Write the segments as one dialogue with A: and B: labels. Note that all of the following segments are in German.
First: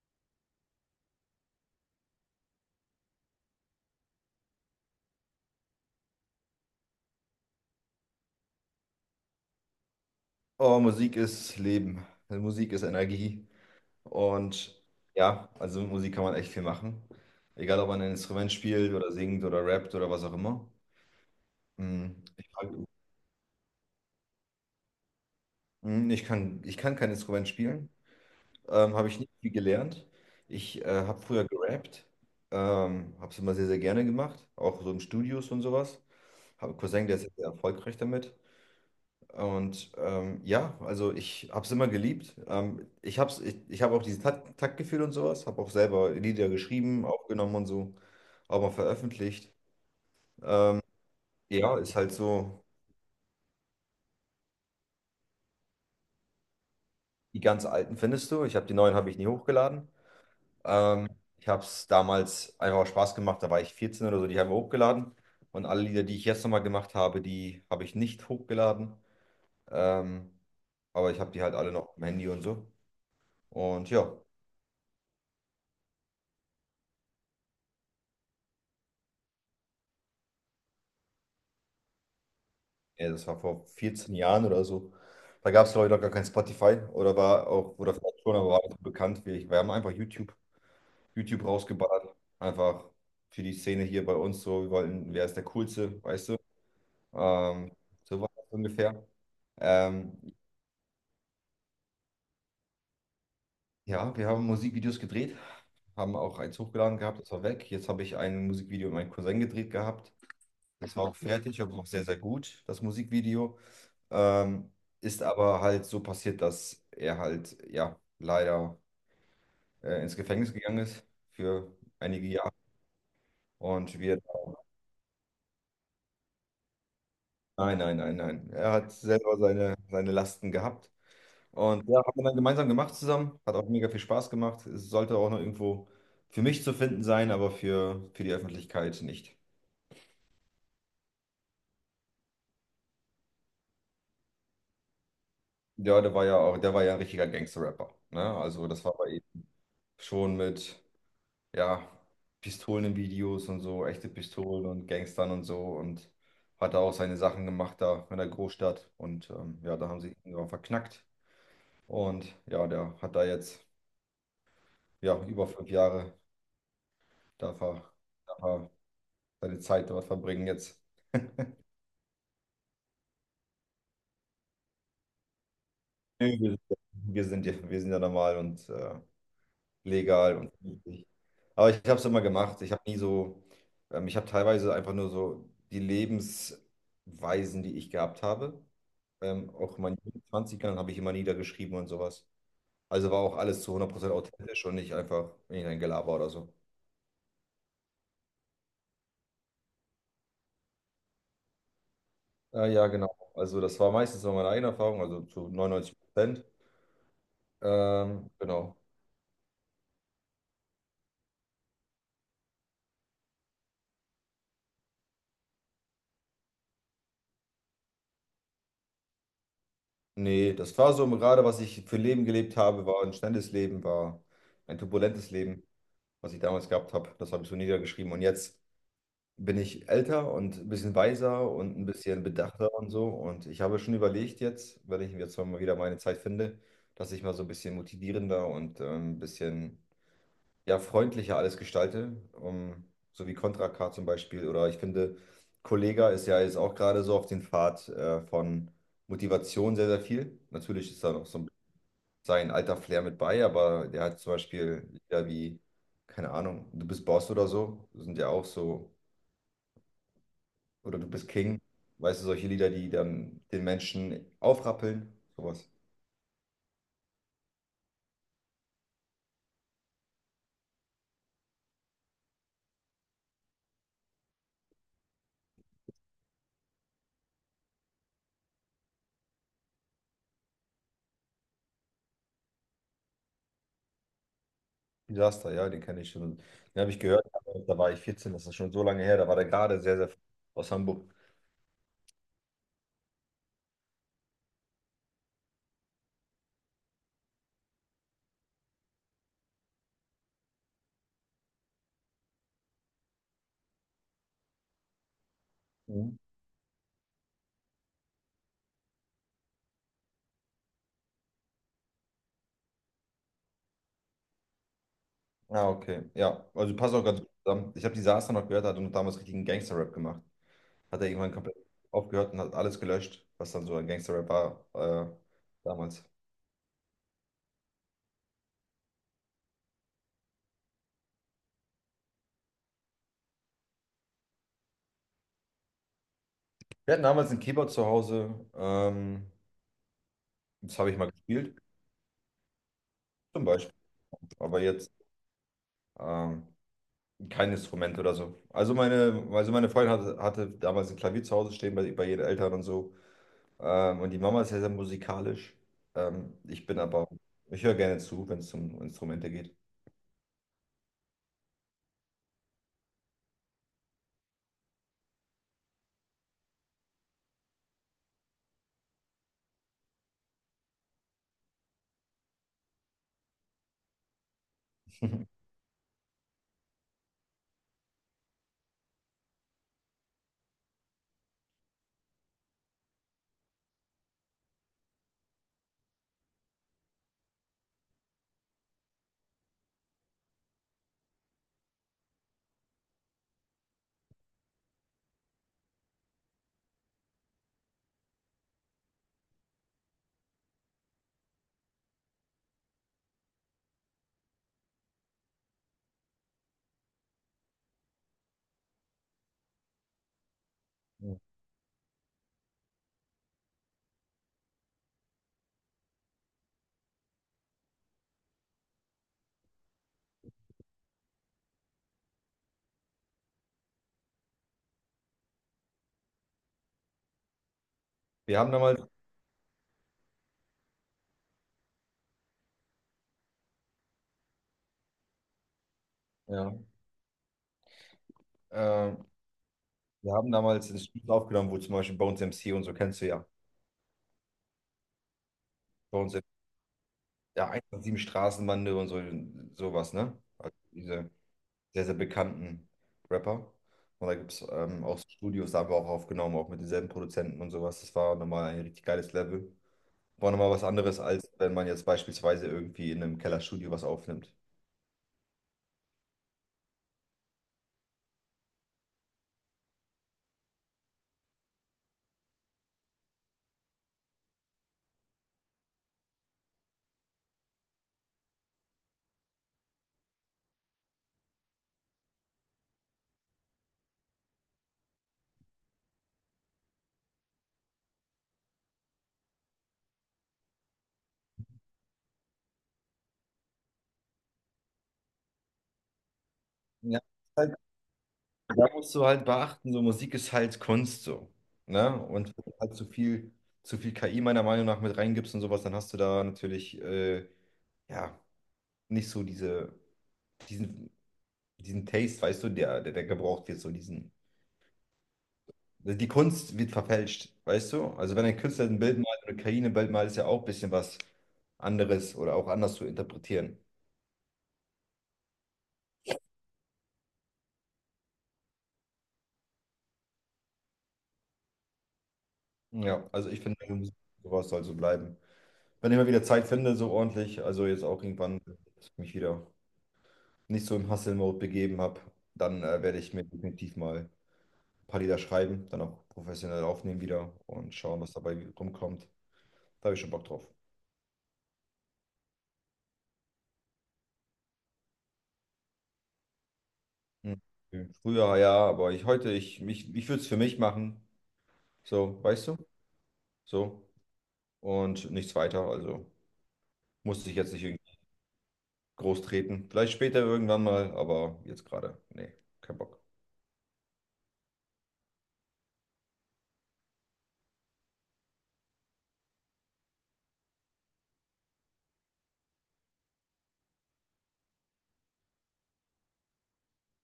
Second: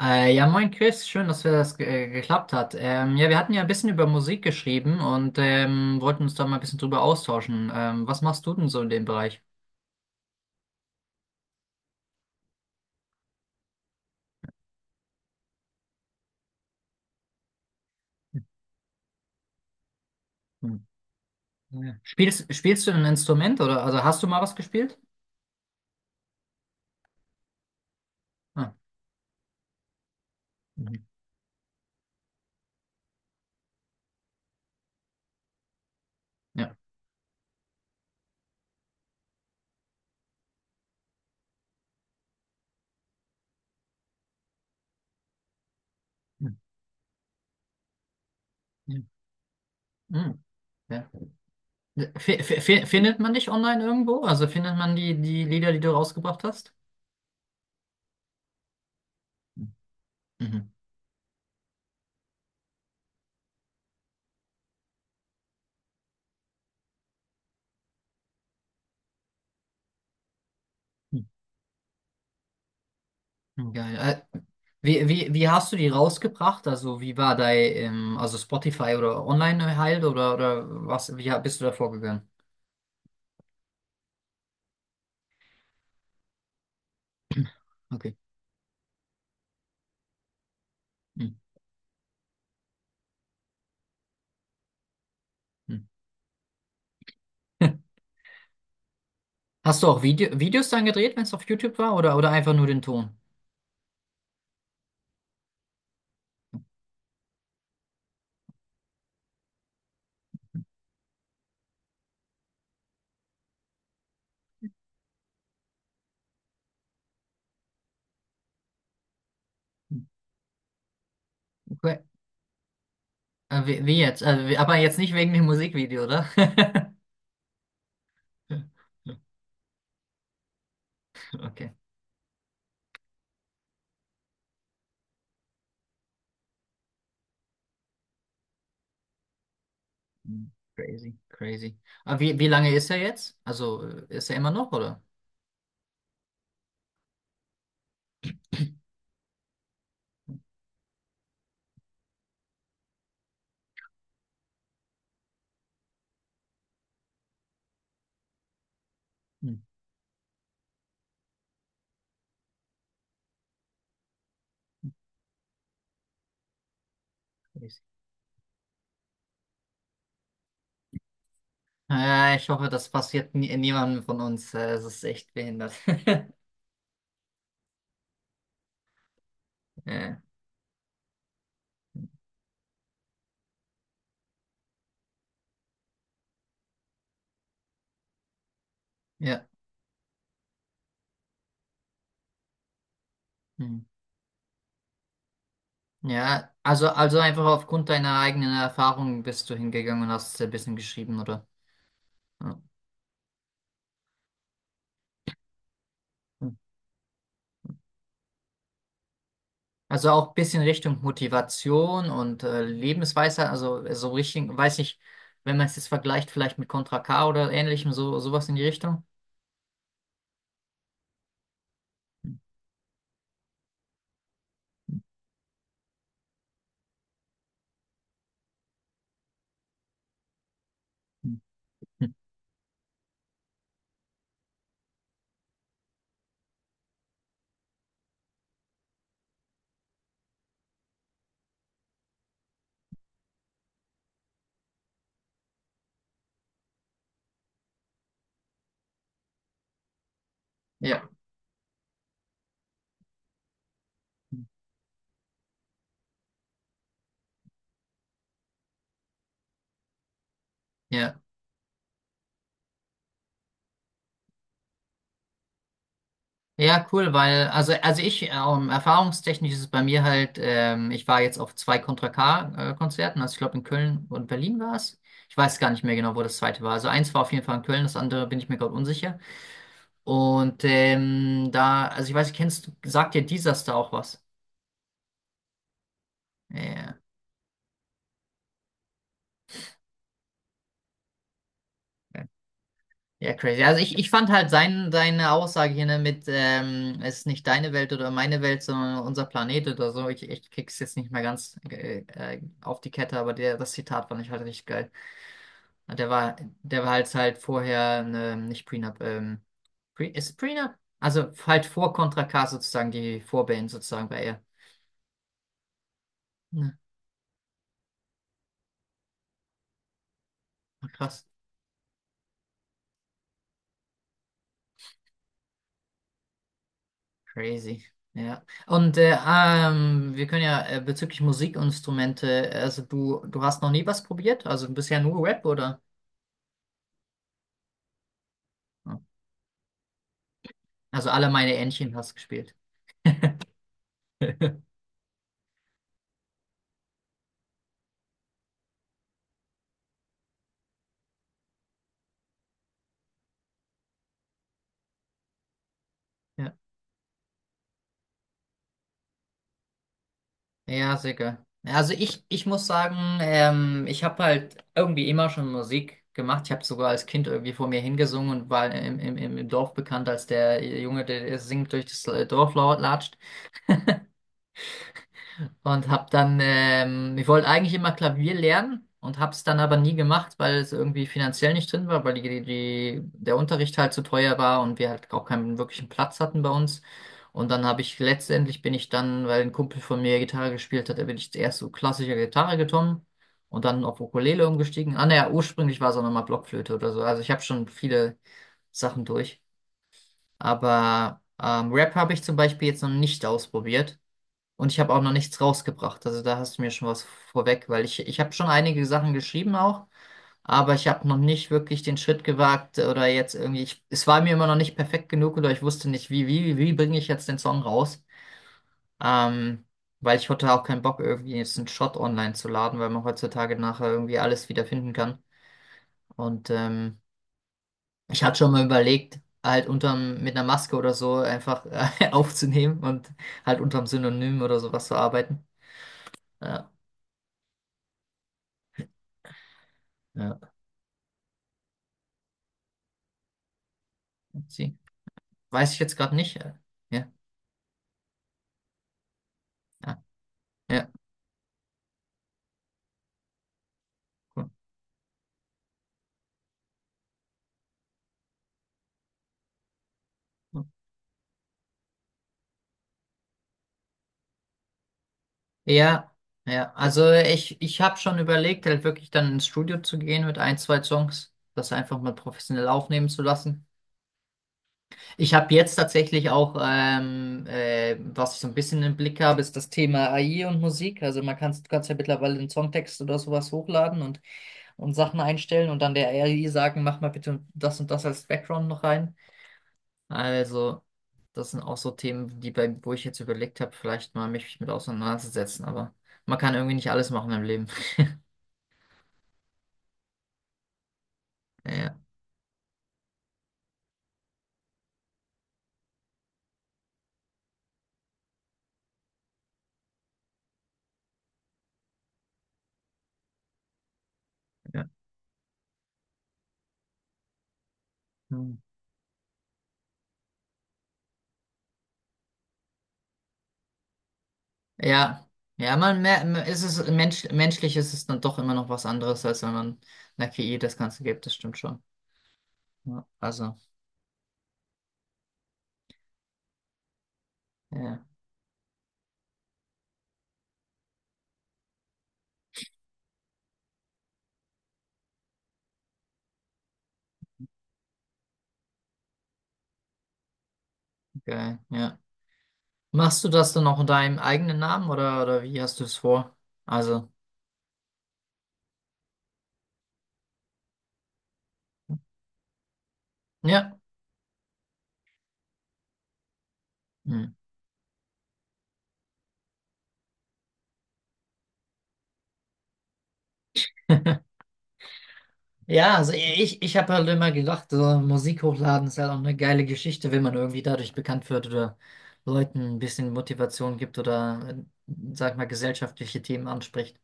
A: Ja, Moin Chris, schön, dass wir das ge geklappt hat. Ja, Wir hatten ja ein bisschen über Musik geschrieben und wollten uns da mal ein bisschen drüber austauschen. Was machst du denn so in dem Bereich?
B: Oh, Musik ist Leben. Also Musik ist Energie. Und ja, also mit Musik kann man echt viel machen. Egal, ob man ein Instrument spielt oder singt oder rappt oder was auch immer.
A: Hm. Ja.
B: Hm, Ich,
A: Spielst,
B: frag-
A: spielst du ein Instrument oder also hast du mal was gespielt?
B: Hm, ich kann kein Instrument spielen.
A: Ah,
B: Habe ich nicht viel gelernt. Ich
A: mhm,
B: habe früher gerappt. Habe es immer sehr, sehr gerne gemacht. Auch so in Studios und sowas. Habe
A: ja.
B: einen Cousin, der ist sehr erfolgreich damit. Und ja, also ich habe es immer geliebt. Ich hab auch dieses Taktgefühl und sowas, habe auch selber Lieder
A: Hm.
B: geschrieben, aufgenommen und so, auch mal
A: Ja.
B: veröffentlicht.
A: Hm. Ja.
B: Ja, ist halt
A: F
B: so,
A: f findet man dich online irgendwo? Also findet man die Lieder, die du rausgebracht hast?
B: die ganz alten findest du. Ich habe Die neuen habe ich nie
A: Hm.
B: hochgeladen.
A: Mhm.
B: Ähm, Ich habe es damals einfach aus Spaß gemacht, da war ich 14 oder so, die haben wir hochgeladen. Und alle Lieder, die ich jetzt nochmal gemacht habe, die habe ich nicht hochgeladen. Ähm, aber ich habe die halt alle noch im Handy und so. Und
A: Geil.
B: ja.
A: Äh, Wie hast du die rausgebracht? Also wie war dein, also Spotify oder online halt oder was, bist du da vorgegangen?
B: Ja, das war vor 14 Jahren oder so. Da gab es, glaube ich, noch gar kein Spotify oder war auch, oder
A: Okay.
B: vielleicht schon, aber war nicht so bekannt wie ich. Wir haben einfach YouTube,
A: Hm,
B: YouTube rausgeballert. Einfach für die Szene hier bei uns so. Wir wollten, wer ist der
A: hm.
B: Coolste, weißt du? Ähm, so war das ungefähr.
A: Hast du auch
B: Ähm,
A: Videos dann gedreht, wenn es auf YouTube war, oder einfach nur den Ton?
B: ja, wir haben Musikvideos gedreht, haben auch eins hochgeladen gehabt, das war weg. Jetzt habe ich ein Musikvideo mit meinem Cousin gedreht gehabt. Das war auch fertig, aber auch sehr, sehr gut, das Musikvideo. Ähm, Ist aber halt so passiert, dass er halt, ja, leider ins Gefängnis gegangen ist für
A: Okay.
B: einige Jahre. Und wir,
A: Aber jetzt nicht wegen dem Musikvideo, oder?
B: nein, nein, nein, nein. Er hat selber seine Lasten gehabt.
A: Okay.
B: Und ja, haben wir dann gemeinsam gemacht zusammen. Hat auch mega viel Spaß gemacht. Es sollte auch noch irgendwo für mich zu finden sein, aber für die Öffentlichkeit nicht.
A: Hm, crazy, crazy. Aber wie lange ist er jetzt? Also ist er immer noch, oder?
B: Ja, der war ja ein richtiger Gangster-Rapper. Ne? Also das war bei ihm schon mit, ja, Pistolen in Videos und so, echte Pistolen und Gangstern und so und hat da auch seine Sachen gemacht da in der Großstadt und
A: Hm,
B: ja, da haben sie ihn drauf verknackt und ja, der hat da jetzt ja über fünf Jahre darf
A: crazy.
B: er, darf er seine Zeit dort verbringen jetzt.
A: Ja, ich hoffe, das passiert nie, niemandem von uns. Es ist echt behindert.
B: Nö, wir sind ja normal und
A: Ja,
B: legal und vernünftig. Aber ich habe es immer gemacht. Ich habe nie so, Ich habe teilweise einfach nur so die Lebensweisen, die ich gehabt habe.
A: ja.
B: Auch in meinen 20ern habe ich immer niedergeschrieben und sowas. Also war auch alles zu
A: Hm.
B: 100% authentisch und nicht einfach irgendein Gelaber oder so.
A: Ja, also einfach aufgrund deiner eigenen Erfahrung bist du hingegangen und hast ein bisschen geschrieben, oder? Ja.
B: Ja, genau. Also das war meistens so meine eigene Erfahrung, also zu 99%.
A: Hm.
B: Genau.
A: Also auch ein bisschen Richtung Motivation und Lebensweisheit, also so Richtung, weiß ich, wenn man es jetzt vergleicht, vielleicht mit Contra K oder ähnlichem, so, sowas in die Richtung.
B: Nee, das war so gerade, was ich für Leben gelebt habe, war ein schnelles Leben, war ein turbulentes Leben, was ich damals gehabt habe. Das habe ich so niedergeschrieben. Und jetzt bin ich älter und ein bisschen
A: Hm.
B: weiser und ein
A: Hm.
B: bisschen bedachter und so. Und ich habe schon überlegt jetzt, wenn ich jetzt mal wieder meine Zeit finde, dass ich mal so ein bisschen motivierender und ein bisschen ja, freundlicher alles gestalte. So wie Contra K zum Beispiel. Oder ich finde, Kollega ist ja jetzt auch gerade so auf den Pfad von Motivation sehr, sehr viel. Natürlich ist
A: Ja,
B: da noch so ein sein alter Flair mit bei, aber der hat zum
A: hm,
B: Beispiel Lieder wie, keine Ahnung, Du bist Boss oder so, sind ja auch so, oder Du
A: ja.
B: bist King, weißt du, solche Lieder, die dann den Menschen aufrappeln, sowas.
A: Ja, cool, weil, also ich, erfahrungstechnisch ist es bei mir halt, ich war jetzt auf zwei Contra K-Konzerten, also ich glaube in Köln und Berlin war es. Ich weiß gar nicht mehr genau, wo das zweite war. Also eins war auf jeden Fall in Köln, das andere bin ich mir gerade unsicher. Und da, also ich weiß nicht, kennst du, sagt dir Disaster auch was?
B: Disaster, ja, den kenne ich schon. Den habe
A: Ja,
B: ich gehört, aber da war ich 14, das ist schon so lange her, da war der gerade sehr, sehr aus Hamburg.
A: ja, crazy. Also ich fand halt sein, seine Aussage hier, ne, mit, es ist nicht deine Welt oder meine Welt, sondern unser Planet oder so. Ich krieg's jetzt nicht mehr ganz auf die Kette, aber der, das Zitat fand ich halt richtig geil. Der
B: Mhm.
A: war, Der war halt halt vorher, ne, nicht Prenup, Pre, ist Prenup? Also halt vor Contra K sozusagen, die Vorband sozusagen bei ihr.
B: Ah, okay. Ja, also
A: Ne,
B: passt auch ganz gut zusammen. Ich habe Disaster noch gehört, hat und damals richtigen Gangster-Rap gemacht. Hat er
A: krass,
B: irgendwann komplett aufgehört und hat alles gelöscht, was dann so ein Gangster-Rap war damals.
A: crazy. Ja. Und wir können ja bezüglich Musikinstrumente, also du hast noch nie was probiert? Also bisher nur Rap, oder?
B: Wir hatten damals einen Keyboard zu Hause. Das habe ich
A: Also
B: mal
A: alle meine
B: gespielt,
A: Entchen hast gespielt.
B: zum Beispiel. Aber jetzt ähm, kein Instrument oder so. Also meine Freundin hatte damals ein Klavier zu Hause stehen bei ihren Eltern und so. Und die Mama ist sehr, sehr musikalisch. Ähm,
A: Ja.
B: ich bin aber, Ich höre gerne zu, wenn es um Instrumente geht.
A: Ja, sicher. Also ich muss sagen, ich habe halt irgendwie immer schon Musik gemacht. Ich habe sogar als Kind irgendwie vor mir hingesungen und war im Dorf bekannt als der Junge, der singt durch das latscht. Und hab dann, ich wollte eigentlich immer Klavier lernen und hab's dann aber nie gemacht, weil es irgendwie finanziell nicht drin war, weil der Unterricht halt zu teuer war und wir halt auch keinen wirklichen Platz hatten bei uns. Und dann habe ich letztendlich, bin ich dann, weil ein Kumpel von mir Gitarre gespielt hat, da bin ich zuerst so klassische Gitarre gekommen und dann auf Ukulele umgestiegen. Ah, naja, ursprünglich war es auch nochmal Blockflöte oder so. Also ich habe schon viele Sachen durch. Aber Rap habe ich zum Beispiel jetzt noch nicht ausprobiert. Und ich habe auch noch nichts rausgebracht. Also da hast du mir schon was vorweg, weil ich habe schon einige Sachen geschrieben auch, aber ich habe noch nicht wirklich den Schritt gewagt oder jetzt irgendwie, ich, es war mir immer noch nicht perfekt genug oder ich wusste nicht, wie bringe ich jetzt den Song raus? Ähm, Weil ich hatte auch keinen Bock, irgendwie jetzt einen Shot online zu laden, weil man heutzutage nachher irgendwie alles wiederfinden kann. Und ich hatte
B: Wir haben
A: schon mal
B: damals,
A: überlegt, halt unterm, mit einer Maske oder so einfach aufzunehmen und halt unterm Synonym oder sowas zu arbeiten.
B: ja,
A: Ja.
B: ähm, wir haben
A: Ja.
B: damals ein Studio aufgenommen, wo zum Beispiel Bones MC und so kennst du ja.
A: Sie. Weiß ich jetzt gerade
B: Bones MC,
A: nicht. Ja,
B: ja, 187 Straßenbande und so, sowas,
A: ja,
B: ne? Also
A: ja,
B: diese sehr, sehr bekannten Rapper. Und da gibt es auch so Studios, da haben wir auch aufgenommen, auch mit denselben Produzenten und sowas. Das war nochmal ein richtig geiles Level. War nochmal was
A: cool.
B: anderes, als wenn man jetzt beispielsweise irgendwie in einem Kellerstudio was aufnimmt.
A: Ja, ja. Also ich habe schon überlegt, halt wirklich dann ins Studio zu gehen mit ein, zwei Songs, das einfach mal professionell aufnehmen zu lassen. Ich habe jetzt tatsächlich auch, was ich so ein bisschen im Blick habe, ist das Thema AI und Musik. Also man kann, du kannst ja mittlerweile einen Songtext oder sowas hochladen und Sachen einstellen und dann der AI sagen, mach mal bitte das und das als Background noch rein. Also, das sind auch so Themen, die bei, wo ich jetzt überlegt habe, vielleicht mal mich mit auseinanderzusetzen, aber man kann irgendwie nicht
B: Ja,
A: alles machen im
B: halt,
A: Leben.
B: da musst du halt beachten, so Musik ist halt Kunst so.
A: Ja,
B: Ne? Und wenn du halt zu viel KI meiner Meinung nach mit reingibst und sowas, dann hast du da natürlich ja nicht so diesen, diesen Taste, weißt du, der gebraucht wird.
A: ja.
B: Die Kunst wird verfälscht, weißt du? Also wenn ein
A: Hm.
B: Künstler ein Bild malt oder Karine ein Bild malt, ist ja auch ein bisschen was anderes oder auch anders zu interpretieren.
A: Ja, ja, ist es menschlich ist es dann doch immer noch was anderes, als wenn man einer KI das Ganze gibt, das stimmt schon. Ja,
B: Ja, also ich
A: also,
B: finde, sowas soll so bleiben. Wenn ich mal wieder Zeit finde, so ordentlich, also jetzt auch
A: ja,
B: irgendwann, wenn ich mich wieder nicht so im Hustle-Mode begeben habe, dann werde ich mir definitiv mal ein paar Lieder schreiben, dann auch professionell aufnehmen wieder und schauen, was dabei rumkommt. Da habe ich schon Bock drauf.
A: geil, ja. Machst du das dann auch in deinem eigenen Namen oder wie hast du es vor? Also,
B: Hm. Früher ja, aber ich würde es für mich machen. So, weißt du?
A: ja.
B: So, und nichts weiter. Also
A: Hm.
B: musste ich jetzt nicht irgendwie groß treten. Vielleicht später irgendwann mal, aber jetzt gerade, nee, kein Bock.
A: Ja, also ich, ich habe halt immer gedacht, so Musik hochladen ist halt auch eine geile Geschichte, wenn man irgendwie dadurch bekannt wird oder Leuten ein bisschen Motivation gibt oder, sag ich mal, gesellschaftliche Themen anspricht.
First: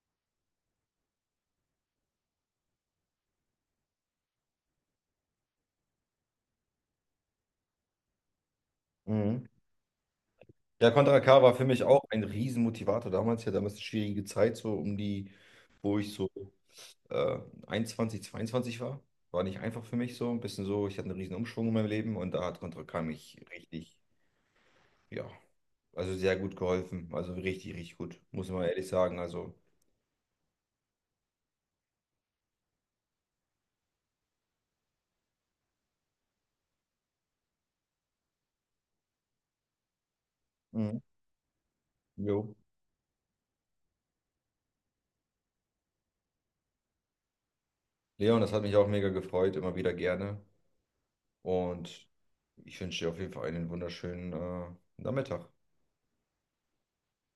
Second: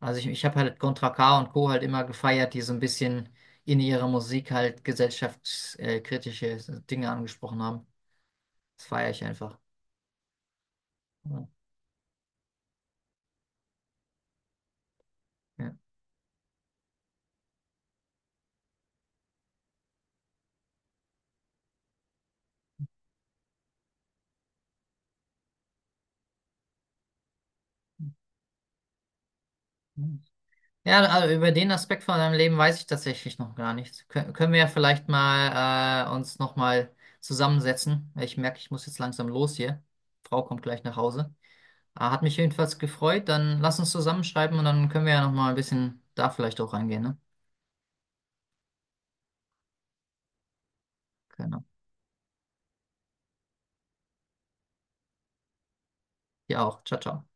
A: Also ich habe halt Contra K und Co. halt immer gefeiert, die so ein bisschen in ihrer Musik halt gesellschaftskritische Dinge angesprochen haben. Das feiere ich
B: Mhm.
A: einfach.
B: Ja, Contra K
A: Ja.
B: war für mich auch ein Riesenmotivator damals. Ja, damals eine schwierige Zeit, so um die, wo ich so äh, 21, 22 war. War nicht einfach für mich so. Ein bisschen so, ich hatte einen riesen Umschwung in meinem Leben und da hat Contra K mich richtig, ja, also sehr gut geholfen. Also richtig, richtig gut, muss man ehrlich sagen. Also,
A: Ja. Ja, also über den Aspekt von deinem Leben weiß ich tatsächlich noch gar nichts. Können wir ja vielleicht mal uns nochmal zusammensetzen. Ich merke, ich muss jetzt langsam los hier. Frau kommt gleich nach
B: mhm.
A: Hause. Hat mich
B: Jo.
A: jedenfalls gefreut. Dann lass uns zusammenschreiben und dann können wir ja nochmal ein bisschen da vielleicht auch reingehen, ne?
B: Leon, das hat mich auch mega gefreut, immer wieder gerne.
A: Genau.
B: Und ich wünsche dir auf jeden Fall einen wunderschönen Nachmittag.
A: Ja auch. Ciao, ciao.